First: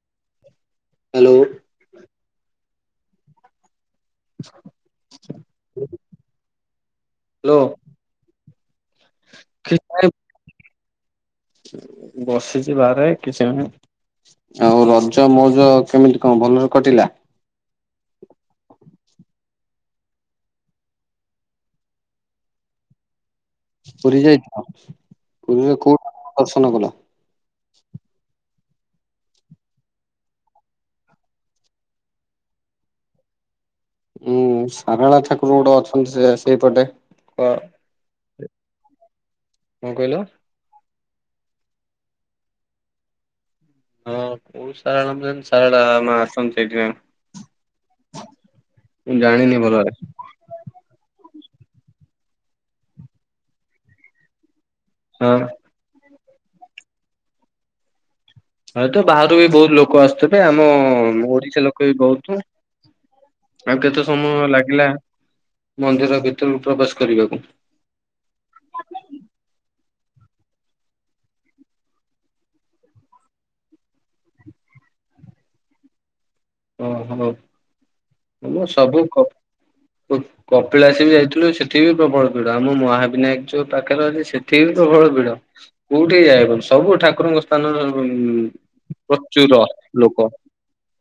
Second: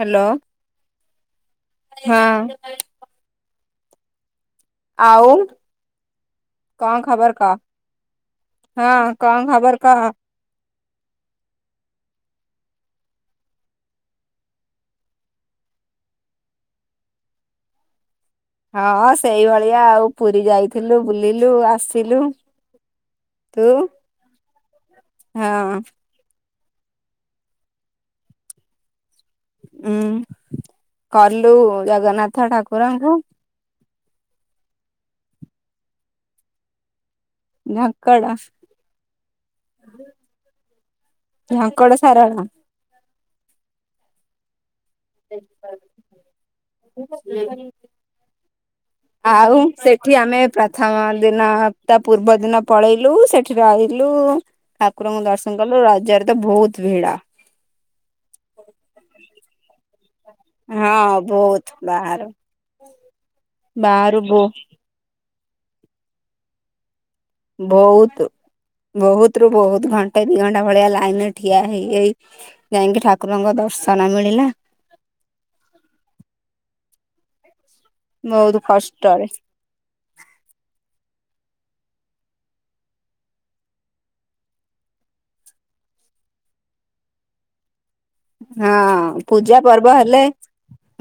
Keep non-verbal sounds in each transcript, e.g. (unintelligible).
Hello. Hello. ହଁ। ଆଉ କଣ ଖବର କହ? ହ୍ୟାଲୋ ହଁ କଣ ଖବର କିଛି କହ? ନାହିଁ ବସିଛି ବାହାରେ କିଛି ଆଉ ରଜ ମଉଜ କେମିତି କଣ ଭଲରେ କଟିଲା? ହଁ ସେଇଭଳିଆ ଆଉ ପୁରୀ ଯାଇଥିଲୁ ବୁଲିଲୁ ଆସିଲୁ। ତୁ? ପୁରୀ ଯାଇଥିଲ ହଁ ପୁରୀରେ କୋଉଠୁ ଦର୍ଶନ କଲ? ହୁଁ କଲୁ ଜଗନ୍ନାଥ ଠାକୁରଙ୍କୁ। ଉଁ ସାରଳା ଠାକୁର ଗୋଟେ ଅଛନ୍ତି ସେ ସେଇପଟେ। କ ଝଙ୍କଡ଼। କଣ କହିଲ ଝଙ୍କଡ ସାରଳା। ହଁ କୋଉ ସାରାଣ ସାର ମା ଆସନ୍ତି ସେଇଥିପାଇଁ। ହୁଁ। ମୁଁ ଜାଣିନି ଭଲରେ। କି ଆମେ ପ୍ରା ଥମ ଦିନ ତା ପୂର୍ବ ଦିନ ପଳେଇଲୁ ସେଠି ରହିଲୁ। ଠାକୁରଙ୍କୁ ହଁ ଦର୍ଶନ କଲୁ ରାଜରେ ତ ବହୁତ ଭିଡ। ହଁତ ବାହାରୁ ବି ବହୁତ ଲୋକ ଆସୁଥିବେ ଆମ ହଁ ଓଡିଶା ବହୁତ ଲୋକ ବି ବାହାରୁ ବହୁତ। ଆଉ କେତେ ବାହାରୁ ସମୟ ବହୁ ଲାଗିଲା ମନ୍ଦିର ଭିତରକୁ ପ୍ରବେଶ କରିବାକୁ? ବହୁତ ବହୁତ ରୁ ବହୁତ ଘଣ୍ଟା ଦି ଘଣ୍ଟା ଭଳିଆ ଲାଇନରେ ଠିଆ ହେଇ ହେଇ ଯାଇକି ଠାକୁରଙ୍କର ଦର୍ଶନ ମିଳିଲା। ଓହୋ ବହୁତ ମୁ ସବୁ କଷ୍ଟରେ କପିଳାସୀ ବି ଯାଇଥିଲୁ ସେଠି ବି ପ୍ରବଳ ପିଡ ଆମ ମହାବିନାୟକ ଯୋଉ ପାଖରେ ଅଛି ସେଠି ବି ପ୍ରବଳ ଭିଡ। କୋଉଠି ଯାଇ ହଉନି ସବୁ ଠାକୁରଙ୍କ ସ୍ଥାନର ହଁ ପୂଜା ପ୍ରଚୁର ପର୍ବ ହେଲେ ଲୋକ।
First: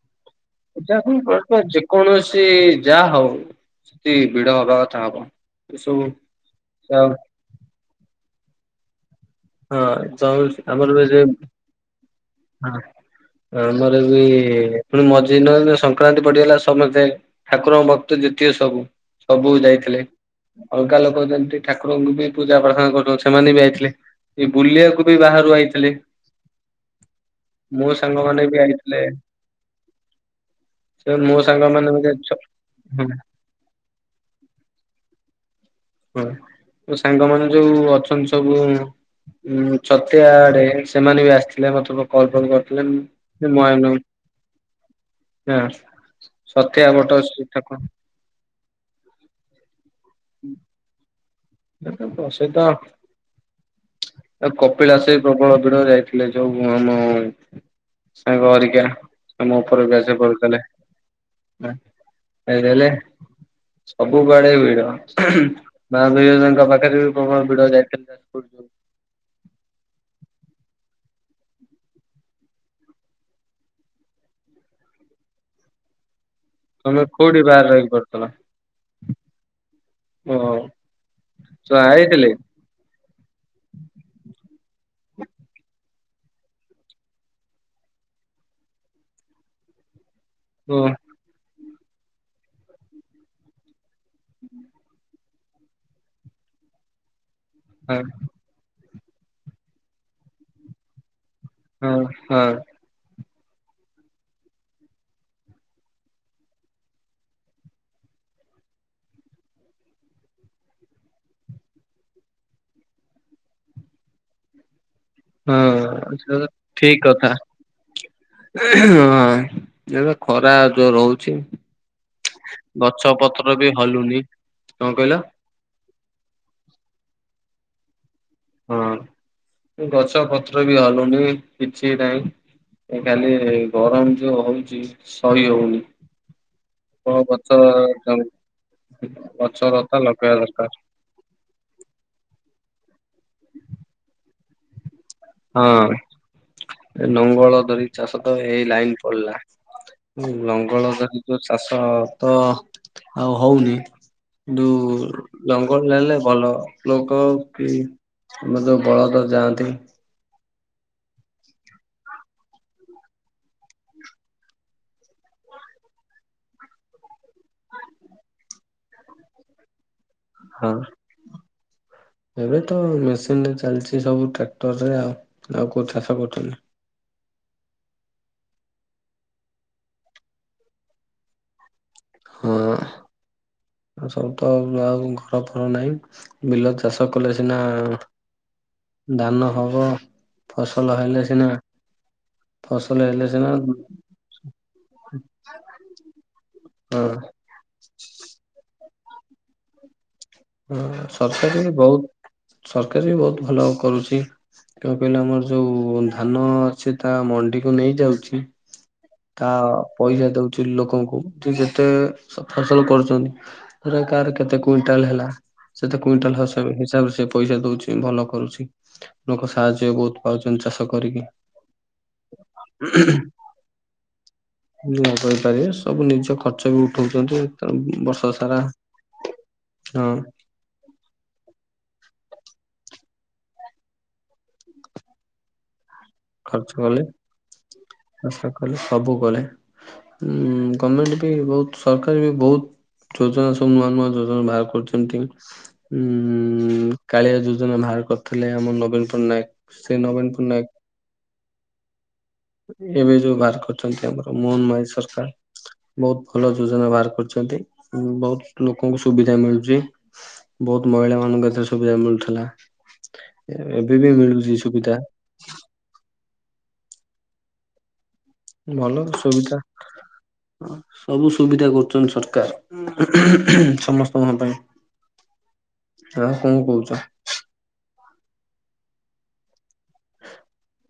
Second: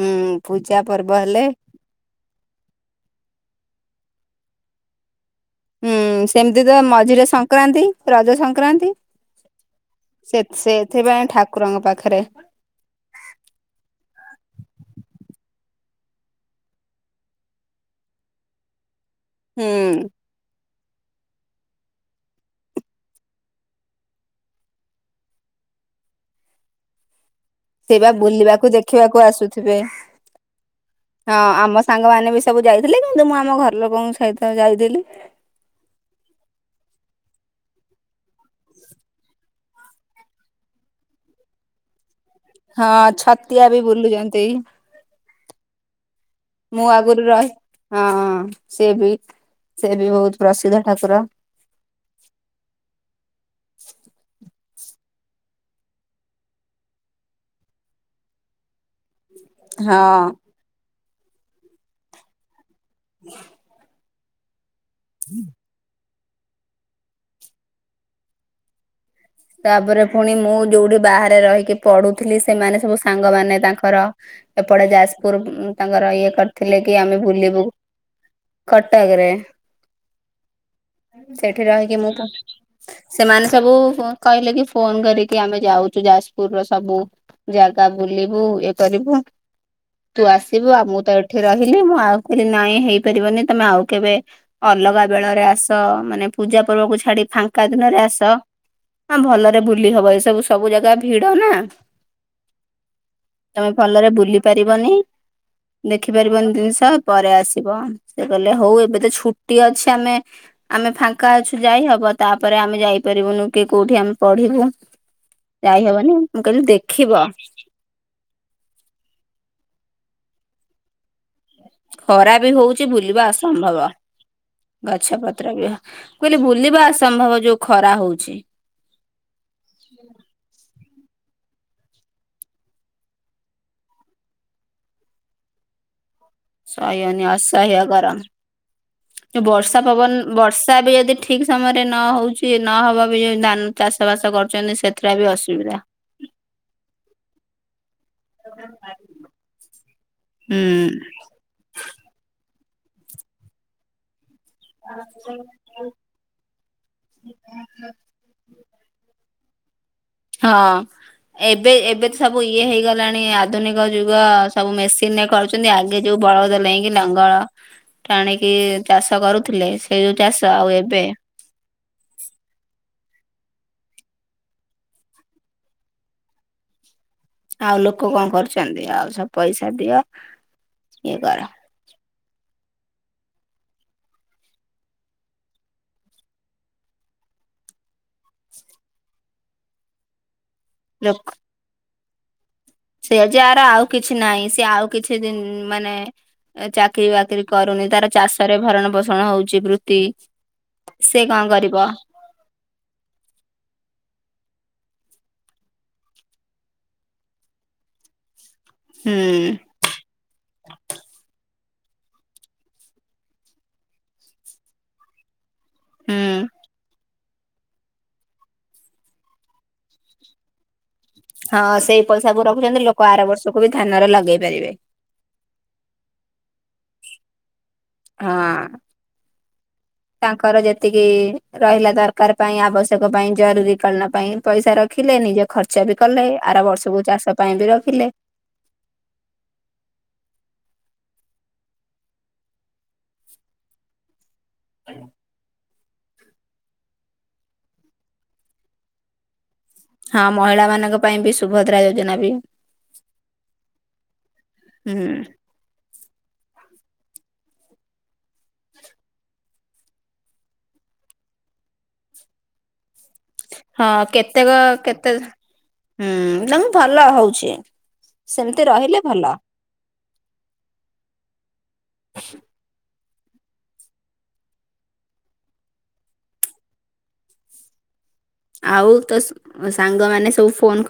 ହୁଁ ପୂଜା ପର୍ବ ହେଲେ। କୌଣସି ଯାହା ହଉ ସେଠି ଭିଡ ହବା କଥା ହବ। ହୁଁ ଏସବୁ ସେମିତି ତ ହଁ ମଝିରେ ସଂକ୍ରାନ୍ତି ରଜ ସଂକ୍ରାନ୍ତି। ଯଉ ସେ ଆମର ବି ଯେ ସେଥିପାଇଁ ଠାକୁରଙ୍କ ପାଖରେ। ହଁ ରଜ ରେ ବି ପୁଣି ମଝିରେ ସଂକ୍ରାନ୍ତି ପଡିଗଲା ସମସ୍ତେ। ଠାକୁରଙ୍କ ଭକ୍ତ ଯେତିକି ସବୁ। ସବୁ ହୁଁ ଯାଇଥିଲେ ଅଲଗା ଲୋକ ଯେମିତି ଠାକୁରଙ୍କୁ ବି ପୂଜା ପ୍ରାର୍ଥନା କରୁଛନ୍ତି ସେମାନେ ବି ଯାଇଥିଲେ। ଏ ବୁଲିବାକୁ ବି ବାହାରୁ ଆଇଥିଲେ। ମୋ ସେଇ ବା ସାଙ୍ଗମାନେ ବି ବୁଲିବାକୁ ଆଇଥିଲେ। ଦେଖିବାକୁ ଆସୁଥିବେ। ସେ ମୋ ହଁ ଆମ ସାଙ୍ଗମାନେ ସାଙ୍ଗ ମାନ ବି ସବୁ ଯାଇଥିଲେ କିନ୍ତୁ ମୁଁ ଆମ ଘର ଲୋକଙ୍କ ସହିତ ଯାଇଥିଲି। ହଁ ସାଙ୍ଗ ମାନ ଯୋଉ ଅଛନ୍ତି ସବୁ ଉଁ ଛତିଆଡେ ସେମାନେ ବି ଆସିଥିଲେ ମତେ। (unintelligible) ହଁ ଛତିଆ ବି ମୟୂରଭଞ୍ଜ ବୁଲୁଛନ୍ତି। ହଁ। ମୁଁ ଛତିଆ ବଟ ଆଗରୁ ଶ୍ରୀ ରହି ଠାକୁର ହଁ ସିଏ ବି ସିଏ ବି ବହୁତ ପ୍ରସିଦ୍ଧ ଠାକୁର। ସେଇତ ପ୍ରସିଦ୍ଧ। ଆଉ କପିଳାସ ଆସି ପ୍ରବଳ ଭିଡ ଯାଇଥିଲେ ଯୋଉ ମୁ ମୁ ସାଙ୍ଗ ଘରିକା। ଆମ ଉପର ବ୍ୟାଚ ହଁ। କରୁଥିଲେ ହଁ ଖାଇଦେଲେ। ସବୁ ବେଳେ ଭିଡ ମା ବିରଜା ଙ୍କ ପାଖରେ ବି ପ୍ରବଳ ଭିଡ଼ ଯାଇ। (unintelligible) ତାପରେ ଫୁଣି ମୁଁ ଯୋଉଠି ବାହାରେ ରହିକି ପଢୁଥିଲି ସେମାନେ ସବୁ ସାଙ୍ଗମାନେ ତାଙ୍କର ଏପଟେ ଯାଜପୁର ତାଙ୍କର ଇଏ କ ଥିଲେ କି ତମେ ଆମେ କୋଉଠି ବୁଲିବୁ ବାହାରେ ରହିକି ପଢୁଥିଲ? କଟକରେ। ଓହୋ ସେଠି ଛୁଆ ରହିକି ମୁଁ ଆଇଥିଲେ ସେମାନେ ସବୁ କହିଲେ କି ଫୋନ କରିକି ଆମେ ଯାଉଛୁ ଯାଜପୁରର ସବୁ ଜାଗା ବୁଲିବୁ ଇଏ କରିବୁ। ତୁ ଆସିବୁ ଓ ଆଉ ମୁଁ ତ ଏଠି ରହିଲି ମୁଁ ଆଉ କହିଲି ନାଇଁ ହେଇପାରିବନି ତମେ ଆଉ କେବେ ଅଲଗା ବେଳରେ ଆସ ମାନେ ପୂଜା ପର୍ବକୁ ଛାଡି ଫାଙ୍କା ହଁ ଦିନରେ ଆସ ହଁ ଭଲରେ ବୁଲି ହବ ଏସବୁ ସବୁ ଜାଗା ଭିଡ଼ ନା। ହଁ ହଁ। ତମେ ଭଲରେ ବୁଲି ପାରିବନି। ଦେଖି ପାରିବନି ଜିନିଷ ପରେ ଆସିବ। ସେ କହିଲେ ହଉ ଏବେ ତ ଛୁଟି ଅଛି ଆମେ ଆମେ ଫାଙ୍କା ଅଛୁ ଯାଇ ହବ ତାପରେ ଆମେ ଯାଇପାରିବୁନୁ କିଏ କୋଉଠି ଆମେ ପଢିବୁ ହଁ ଯାଇହବନି ସେଟା ମୁଁ ତ କହିଲି ଠିକ ଦେଖିବ। କଥା ହଁ ଏବେ ଖରା ଯୋର ହଉଛି। ଖରା ବି ହଉଛି ବୁଲିବା ବି ଅସମ୍ଭବ ହଲୁନି କଣ କହିଲ? ଗଛପତ୍ ତ୍ର ବି ହଁ କହିଲି ବୁଲିବା ଅସମ୍ଭବ ଯୋଉ ଖରା ହଉଛି। ହଁ ଗଛପତ୍ର ବି ହଲୁନି କିଛି ନାହିଁ। ଏ ଖାଲି ଗରମ ଯୋଉ ହଉଛି ସହି ହଉନି। ସହି କଣ ହଉନି ଗଛ ଅସହ୍ୟ ଗରମ ଯୋଉ ଗଛ ବର୍ଷା ଲତା ଲଗେଇବା ପବନ ଦରକାର ବର୍ଷା ବି ଯଦି ଠିକ ସମୟରେ ନ ହଉଛି ନହବ ବି ଯୋଉ ଧାନ ଚାଷ ବାସ କରୁଛନ୍ତି ସେ ହଁ ଲଙ୍ଗଳ ଧରି ଚାଷ ତ ଏଇ ଲାଇନ୍ ପଳେଇଲା। ଲଙ୍ଗଳ ଧରି ଯୋଉ ଚାଷ ତ ଆଉ ହଉନି। କିନ୍ତୁ ଲଙ୍ଗଲ ହୁଁ ଟାଣିଲେ ଭଲ ଲୋକ କି ଆଉ ଯୋଉ ବଳଦ ଯାଆନ୍ତି ହଁ। ଏବେ ଏବେ ତ ସବୁ ଇଏ ହେଇଗଲାଣି ଆଧୁନିକ ଯୁଗ ସବୁ ମେସିନରେ କରୁ ଛନ୍ତି ଆଗେ ଯୋଉ ବଳଦ ନେଇକି ଲଙ୍ଗଳ ଟାଣିକି ଚାଷ କରୁଥିଲେ ସେ ଯୋଉ ଚାଷ ଆଉ ହଁ ଏବେ ଏବେ ତ ମେସିନରେ ଚାଲିଛି ସବୁ ଟ୍ରାକ୍ଟରରେ ଆଉ ଆଉ କୋଉ ଚାଷ କରୁଛନ୍ତି। ଆଉ ଲୋକ କଣ କରୁଛନ୍ତି ଆଉ ସବୁ ପଇସା ଦିଅ ଇଏ କର। ହଁ ସବୁ ତ ଆଉ ଘର ଫର ନାହିଁ। ବିଲ ଚାଷ କଲେ ସିନା ଧାନ ହବ। ଫସଲ ଲୋକ ହେଲେ ସିନା ଫସଲ ହେଲେ ସିନା ନାଇଁ ସିଏ ଆଉ କିଛି ମାନେ ହଁ ଚାକିରି ବାକିରି କରୁନି ତାର ଚାଷରେ ଭରଣ ପୋଷଣ ହଉଛି ବୃତ୍ତି ହଁ ସେ କଣ ସରକାର ବି କରିବ ବହୁତ ସରକାର ବି ବହୁତ ଭଲ କରୁଛି। କଣ କହିଲେ ଆମର ଯୋଉ ଧାନ ଅଛି ତା ମଣ୍ଡିକୁ ନେଇଯାଉଛି ହୁଁ ତା ପଇସା ଦଉଛି ଲୋକଙ୍କୁ ଯେ ଯେତେ ଫସଲ କରୁଛନ୍ତି। କାହାର କେତେ କୁଇଣ୍ଟାଲ ହେଲା ସେତେ ହୁଁ କୁଇଣ୍ଟାଲ ହସାବ ହିସାବରେ ସେ ପଇସା ଦଉଛି। ଭଲ କରୁଛି ଲୋକ ସାହାଯ୍ୟ ବହୁତ ପାଉଛନ୍ତି ଚାଷ କରିକି। ହଁ ସେଇ ପଇସାକୁ ରଖୁଛନ୍ତି ଲୋକ ଆର ବର୍ଷକୁ ବି ଧାନରେ ଲଗେଇ ପାରିବେ। (unintelligible) ସବୁ ନିଜ ଖର୍ଚ୍ଚ ବି ଉଠୋଉଚନ୍ତି ତ ବର୍ଷ ସାରା ହଁ। ହଁ। ତାଙ୍କର ଯେତିକି ରହିଲା ଦର୍ କାର ପାଇଁ ଆବଶ୍ୟକ ପାଇଁ ଜରୁରୀକାଳୀନ ପାଇଁ ପଇସା ରଖିଲେ ନିଜ ଖର୍ଚ୍ଚ ବି କଲେ ଆର ଖର୍ଚ୍ଚ କଲେ ବର୍ଷକୁ ଚାଷ ପାଇଁ ବି ରଖିଲେ। ଚାଷ କଲେ ସବୁ ଗଲେ। ହୁଁ ଗମେଣ୍ଟ ବି ବୋହୁତ ସରକାର ବି ବୋହୁତ ଯୋଜନା ସବୁ ନୂଆ ନୂଆ ଯୋ ଭାର କରୁଚନ୍ତି। ଉଁହୁଁ କାଳିଆ ଯୋଜନା ବାହାର କରିଥିଲେ ଆମ ନବୀନ ପଟ୍ଟନାୟକ। ସେ ହଁ ନବୀନ ପଟ୍ଟନାୟକ ମହିଳା ମାନଙ୍କ ପାଇଁ ବି ସୁଭଦ୍ରା ଯୋଜନା ବି। ଏବେ ଯୋଉ ବାହାର କରଚନ୍ତି ଆମର ମୋହନ ମାଝୀ ହୁଁ ସରକାର। ବୋହୁତ ଭଲ ଯୋଜନା ବାହାର କରଚନ୍ତି ବୋହୁତ ଲୋକଙ୍କୁ ସୁବିଧା ମିଳୁଚି। ବୋହୁତ ମହିଳାମାନଙ୍କୁ ଏଥିରେ ସୁବିଧା ମିଳୁଥିଲା। ହଁ ଏବେ ବି ମିଳୁଛି କେତେକ ସୁବିଧା କେତେ ହୁଁ ତାଙ୍କୁ ଭଲ ହୋଉଛି। ଭଲ ସୁବିଧା ଅଁ ସବୁ ସୁବିଧା କରୁଚନ୍ତି ସରକାର। ସମସ୍ତଙ୍କ ପାଇଁ ଆଉ କଣ କହୁଚ? ଆଉ ତୋ ସ୍-ସାଙ୍ଗମାନେ ସବୁ ଫୋନ୍ କ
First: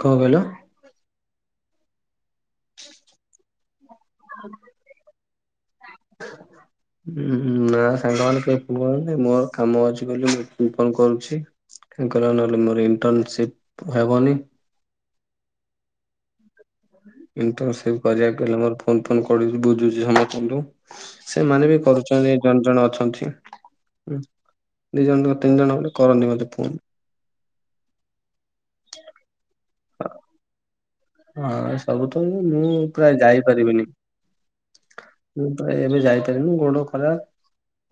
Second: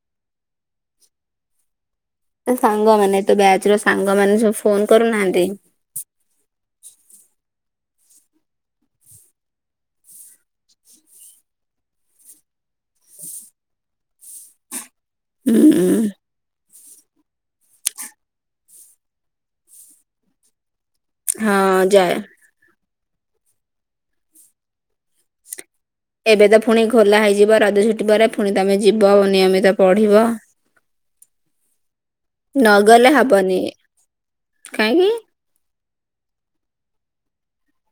କଣ କହିଲ? ତୋ ସାଙ୍ଗମାନେ ତୋ ବ୍ୟାଚର ସାଙ୍ଗମାନେ ସବୁ ଫୋନ କରୁନାହାନ୍ତି? ହଁ ଉଁ ନା ସାଙ୍ଗମାନେ କେହି ଫୋ କରୁନାହାନ୍ତି ମୁଁ ଆଉ କାମ ଅଛି ବୋଲି ମୁଁ ଫୋନ୍ କରୁଛି। ତାଙ୍କର ନହଲେ ମୋର ଇଣ୍ଟର୍ନସିପ୍ ହବନି। ହୁଁଁ। ଇଣ୍ଟର୍ନସିପ୍ କରିବାକୁ ହେଲେ ମୋର ଫୋନ ଫୋନ କରୁଚି ବୁଝୁଚି ସମସ୍ତଙ୍କଠୁ। ହଁ ସେମାନେ ବି ଯାଏ କରୁଚନ୍ତି। ଜଣେ ଜଣେ ଅଛନ୍ତି ଉଁ ଦିଜଣ ନୁହଁ ତିନି ଜଣ ବୋଲି ଏବେ ତ ଫୁଣି ଖୋଲା ହେଇଯିବ ରଜ ଛୁଟି ପରେ ଫୁଣି ତମେ ଯିବ ନିୟମିତ ପଢିବ। ହଁ ସବୁ ତ ମୁଁ ମୁଁ ନଗଲେ ପ୍ରାୟ ହବନି ଯାଇପାରିବିନି। କାହିଁକି? ମୁଁ ପା ଏବେ ଯାଇପାରିବିନି ଗୋଡ ଖରାପ୍।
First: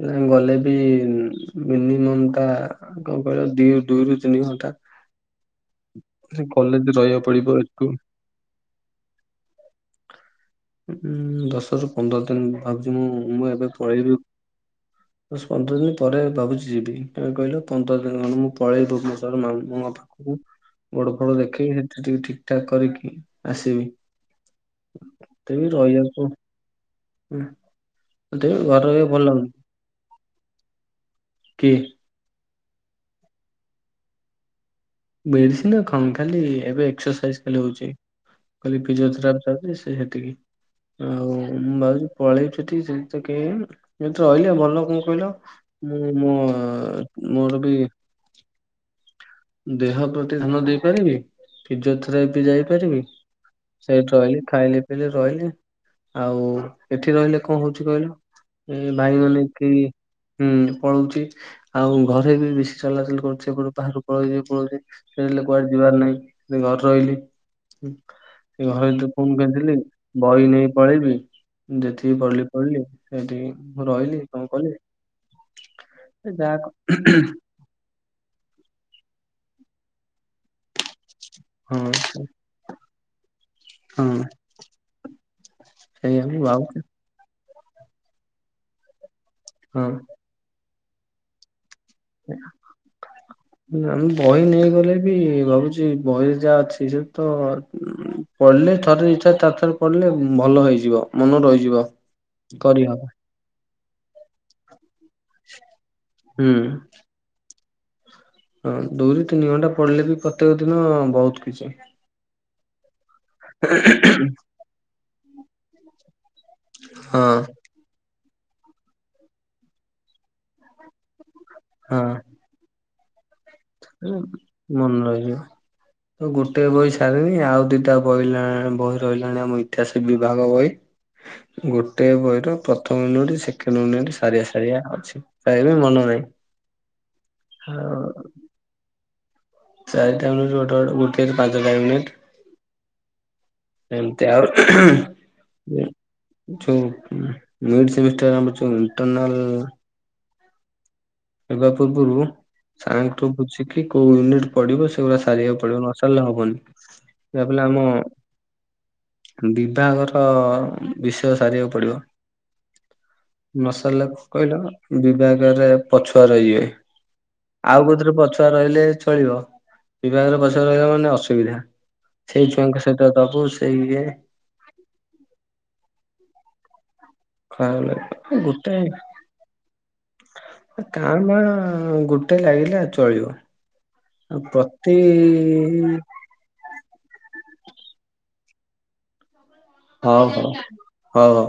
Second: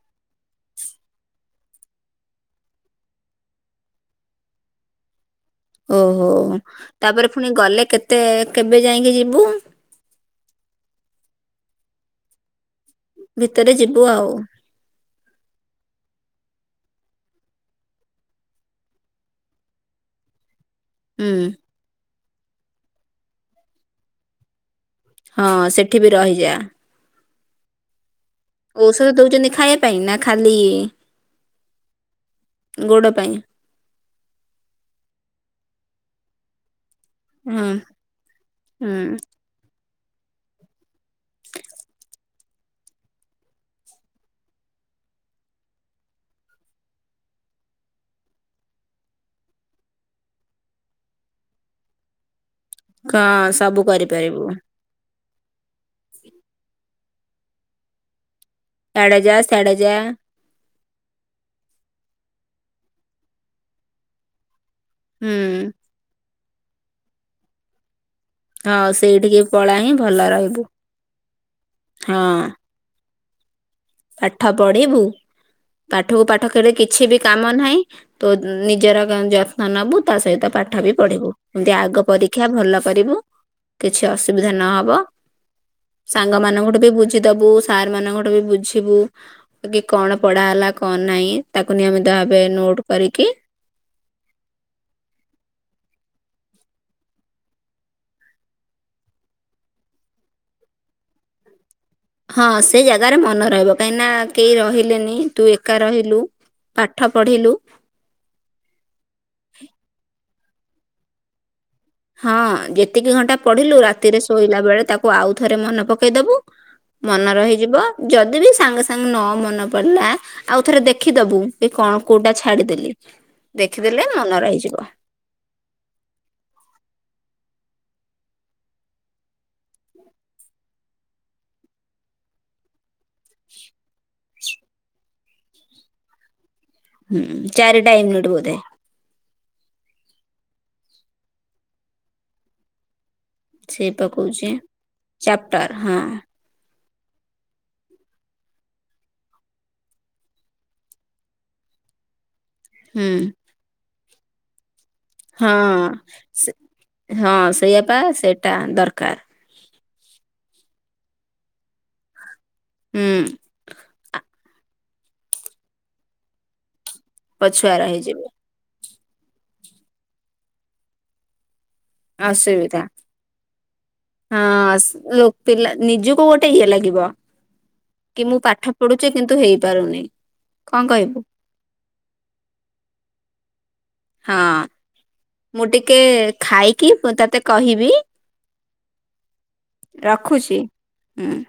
ଏନା ଗଲେ ବି ମିନିମମଟା ଆଉ କଣ କହିଲ ଦିଇ ଦୁଇରୁ ତିନି ଘଣ୍ଟା। ଓହୋ କଲେଜ ରହିବାକୁ ତାପରେ ପଡିବ ଫୁଣି ଏଠୁ ଗଲେ କେତେ କେବେ ଯାଇଁକି ଯିବୁ? ଉଁ ଦଶରୁ ପନ୍ଦର ଦିନ ଭାବୁଚି ମୁଁ ମୁଁ ଏବେ ଭିତରେ ଯିବୁ ପଳେଇବି। ଆଉ ଦଶ ପନ୍ଦର ଦିନ ପରେ ଭାବୁଚି ଯିବି କାଇଁ କହିଲ ପନ୍ଦର ଦିନ ଖଣ୍ଡେ ମୁଁ ପଳେଇଲି ଭୁବନେଶ୍ବର ମାଆ ମୋ ବାପା କୁ ବଡ ହୁଁ ଫଡ ଦେଖଇବି ଯେତି ଟିକେ ଠିକ ଠାକ୍ କରିକି ଆସିବି। ହଁ ମତେ ବି ସେଠି ରହିବାକୁ ରହିଯା ଉଁ ମତେ ବି ଘରେ ଔଷଧ ରହିବାକୁ ଭଲ ଲାଗୁନି। ଦଉଛନ୍ତି ଖାଇବା ପାଇଁ ନା ଖାଲି କିଏ? ଗୋଡ ପାଇଁ? ମେଡିସିନ ଆଉ କଣ ଖାଲି ଏବେ ଏକ୍ସରସାଇଜ ଖାଲି ହଁ ହୋଉଚି ଖାଲି ହୁଁ ଫିଜିଓଥେରା ପି ସେ ହେତିକି। ଆଉ ମୁଁ ଭାବୁଚି ପଳେଇବି ସେଠିକି ସେଠି କେ ଏଠି ରହିଲି ଭଲ କଣ କହିଲ ମୁଁ ମୋ ମୋର ବି ଦେହ ପ୍ରତି ଧ୍ୟାନ ଦେଇପାରିବି ଫିଜିଓଥେରାପି ଯାଇ ପାରିବି ହଁ ସବୁ ସେଇଠି ରହିଲି କରିପାରିବୁ ଖାଇଲି ଲି ରହିଲେ ଆଉ ଏଠି ରହିଲେ କଣ ହୋଉଚି କହିଲ ଏ ଇଆଡେ ଯା ଭାଇମାନେ କି ସିଆଡେ ଯା ହୁଁ ପଳୋଉଚି ଆଉ ଘରେ ବି ବେଶୀ ଚଲାଚଲି କରୁଚି ଏପଟୁ ବାହାରୁକୁ ପଳୋଉଚି ପଳୋଉଚି। ସେଠି ହୁଁ ହେଲେ କୁଆଡେ ଯିବାର ନାହିଁ ସେ ଘରେ ରହିଲି। ସେ ହଁ ଘରେ ଫୋନ୍ ସେଇଠିକି ପଳା କରିଥିଲି ହିଁ ଭଲ ବହି ରହିବୁ ନେଇ ପଳେଇବି ଯେତିକି ହଁ ପଢିଲି ପଢିଲି। ସେଠି ରହିଲି କଣ ପାଠ କଲି ପଢିବୁ ପାଠକୁ ପାଠ ଯାହା କ- କଲେ କିଛି ବି କାମ ନାହିଁ। ତ ନିଜର ଯତ୍ନ ନବୁ ତା ସହିତ ପାଠ ବି ପଢିବୁ ଏମତି ହଁ ଆଗ ପରୀ। ଦେ୍ା ଭଲକରିବୁ। କିଛି ହଁ ଅସୁବିଧା ନହବ ସେଇଆ ସାଙ୍ଗ ମୁଁ ମାନଙ୍କଠୁ ଭାବୁଛି ବି ବୁଝି ଦବୁ। ସାର୍ ମାନଙ୍କଠୁ ବି ବୁଝିବୁ କି ହଁ କଣ ପଢା ହେଲା କଣ ନାହିଁ ତାକୁ ନେଇମ ତାବେ ନୋଟ୍ କରିକି ଆମେ ବହି ନେଇଗଲେ ବି ଭାବୁଛି ବହିରେ ଯାହା ଅଛି ସେ ତ ପଢିଲେ ଥରେ ଦି ଥରେ ଚାରି ଥର ପଡିଲେ ଭଲ ହେଇଯିବ ମନ ରହିଯିବ। ହଁ ସେ କରିହବ ଜାଗାରେ ମନେ ରହିବ କାହିଁକି ନା କେହି ରହିଲେନି ତୁ ଏକା ରହିଲୁ ହୁଁ ପାଠ ପଢ଼ିଲୁ। ହଁ, ଦୁଇ ରୁ ତିନି ଘଣ୍ଟା ପଡିଲେ ବି ପ୍ରତ୍ୟେକ ଦିନ ବହୁତ କିଛି। ହଁ, ଯେତିକି ଘଣ୍ଟା ପଢିଲୁ ରାତିରେ ଶୋଇଲା ବେଳେ ତାକୁ ଆଉ ଥରେ ମନେ ପକେଇଦବୁ। ହଁ ମନ ରହିଯିବ। ଯଦି ବି ସାଙ୍ଗେ ସାଙ୍ଗେ ନ ମନେ ପଡିଲା ଆଉ ଥରେ ଦେଖିଦବୁ କି କଣ ହଁ କୋଉଟା? ଛାଡ଼ିଦେଲି ଦେଖିଦେଲେ ମନ ରହିଯିବ। ମନେ ରହିଯିବ। ତ, ଗୋଟେ ବହି ସାରିନି, ଆଉ ଦିଟା ବହି, ବହି ରହିଲାଣି। ଆମ ଇତିହାସ ବିଭାଗ ବହି। ଗୋଟେ ବହି ର ପ୍ରଥମ ୟୁନିଟ୍, ସେକେଣ୍ଡ ୟୁନିଟ୍, ସାରିଆ ସାରିଆ ଅଛି। ତାବି ମନ ନାହିଁ। ହୁଁ, ଚାରି ଟା ଆଉ ୟୁନିଟ୍ ବୋଧେ। ଚାରିଟା ୟୁନିଟ୍, ଗୋଟେ, ଗୋଟେ, ଗୋଟେ ପାଞ୍ଚଟା ୟୁନିଟ୍। ସେ ଏମତି ଆଉ ପକଉଛି ଚାପ୍ଟର ହଁ ଯୋଉ, ମିଉଟ୍ ସେମିଷ୍ଟର ଆମର ଯୋଉ, ଇଣ୍ଟରନାଲ ହେବା ପୂର୍ବରୁ, ହୁଁ ସାରଙ୍କଠୁ ବୁଝିକି କୋଉ ୟୁନିଟ୍ ପଡିବ। ସେଗୁଡା ସାରିବାକୁ ପଡିବ। ହଁ। ନସାରିଲା ସେ ହବନି, ହଁ ଯାହା ଫଲେ ଆମ ସେଇଆପା ସେଇଟା ଦରକାର ବିଭାଗର, ବିଷୟ ସାରିବାକୁ ପଡିବ। ହୁଁ। ନସାରିଲା କହିଲ, ବିଭାଗରେ ପଛୁଆ ରଇଯିବେ। ପଛୁଆ ଆଉ କୋଉଥିରେ ରହିଯିବେ। ପଛୁଆ? ରହିଲେ ଚଳିବ। ବିଭାଗର, ପଛୁଆ ରହିଲା ମାନେ ଅସୁବିଧା। ସେଇ ଅସୁବିଧା ଛୁଆଙ୍କ ସହିତ ଦବୁ। ସେଇ ଇଏ, ହଁ। ପିଲା, ନିଜକୁ ଗୋଟେ ଇଏ ଲାଗିବ। ଖରାପ ଲାଗିବ। କି ମୁଁ ପାଠ ପଢୁଛି, କିନ୍ତୁ ହେଇପାରୁନି। କଣ କା କହିବୁ ଭାଁ ଗୋଟେ ଲାଗିଲା ଚଳିବ। ହଁ। ପ୍ରତି ମୁଁ ଟିକେ ଖାଇକି ମୁଁ ତତେ କହିବି। ହଉ ହଉ ରଖୁଛି। ହଉ ହଁ। ହଉ।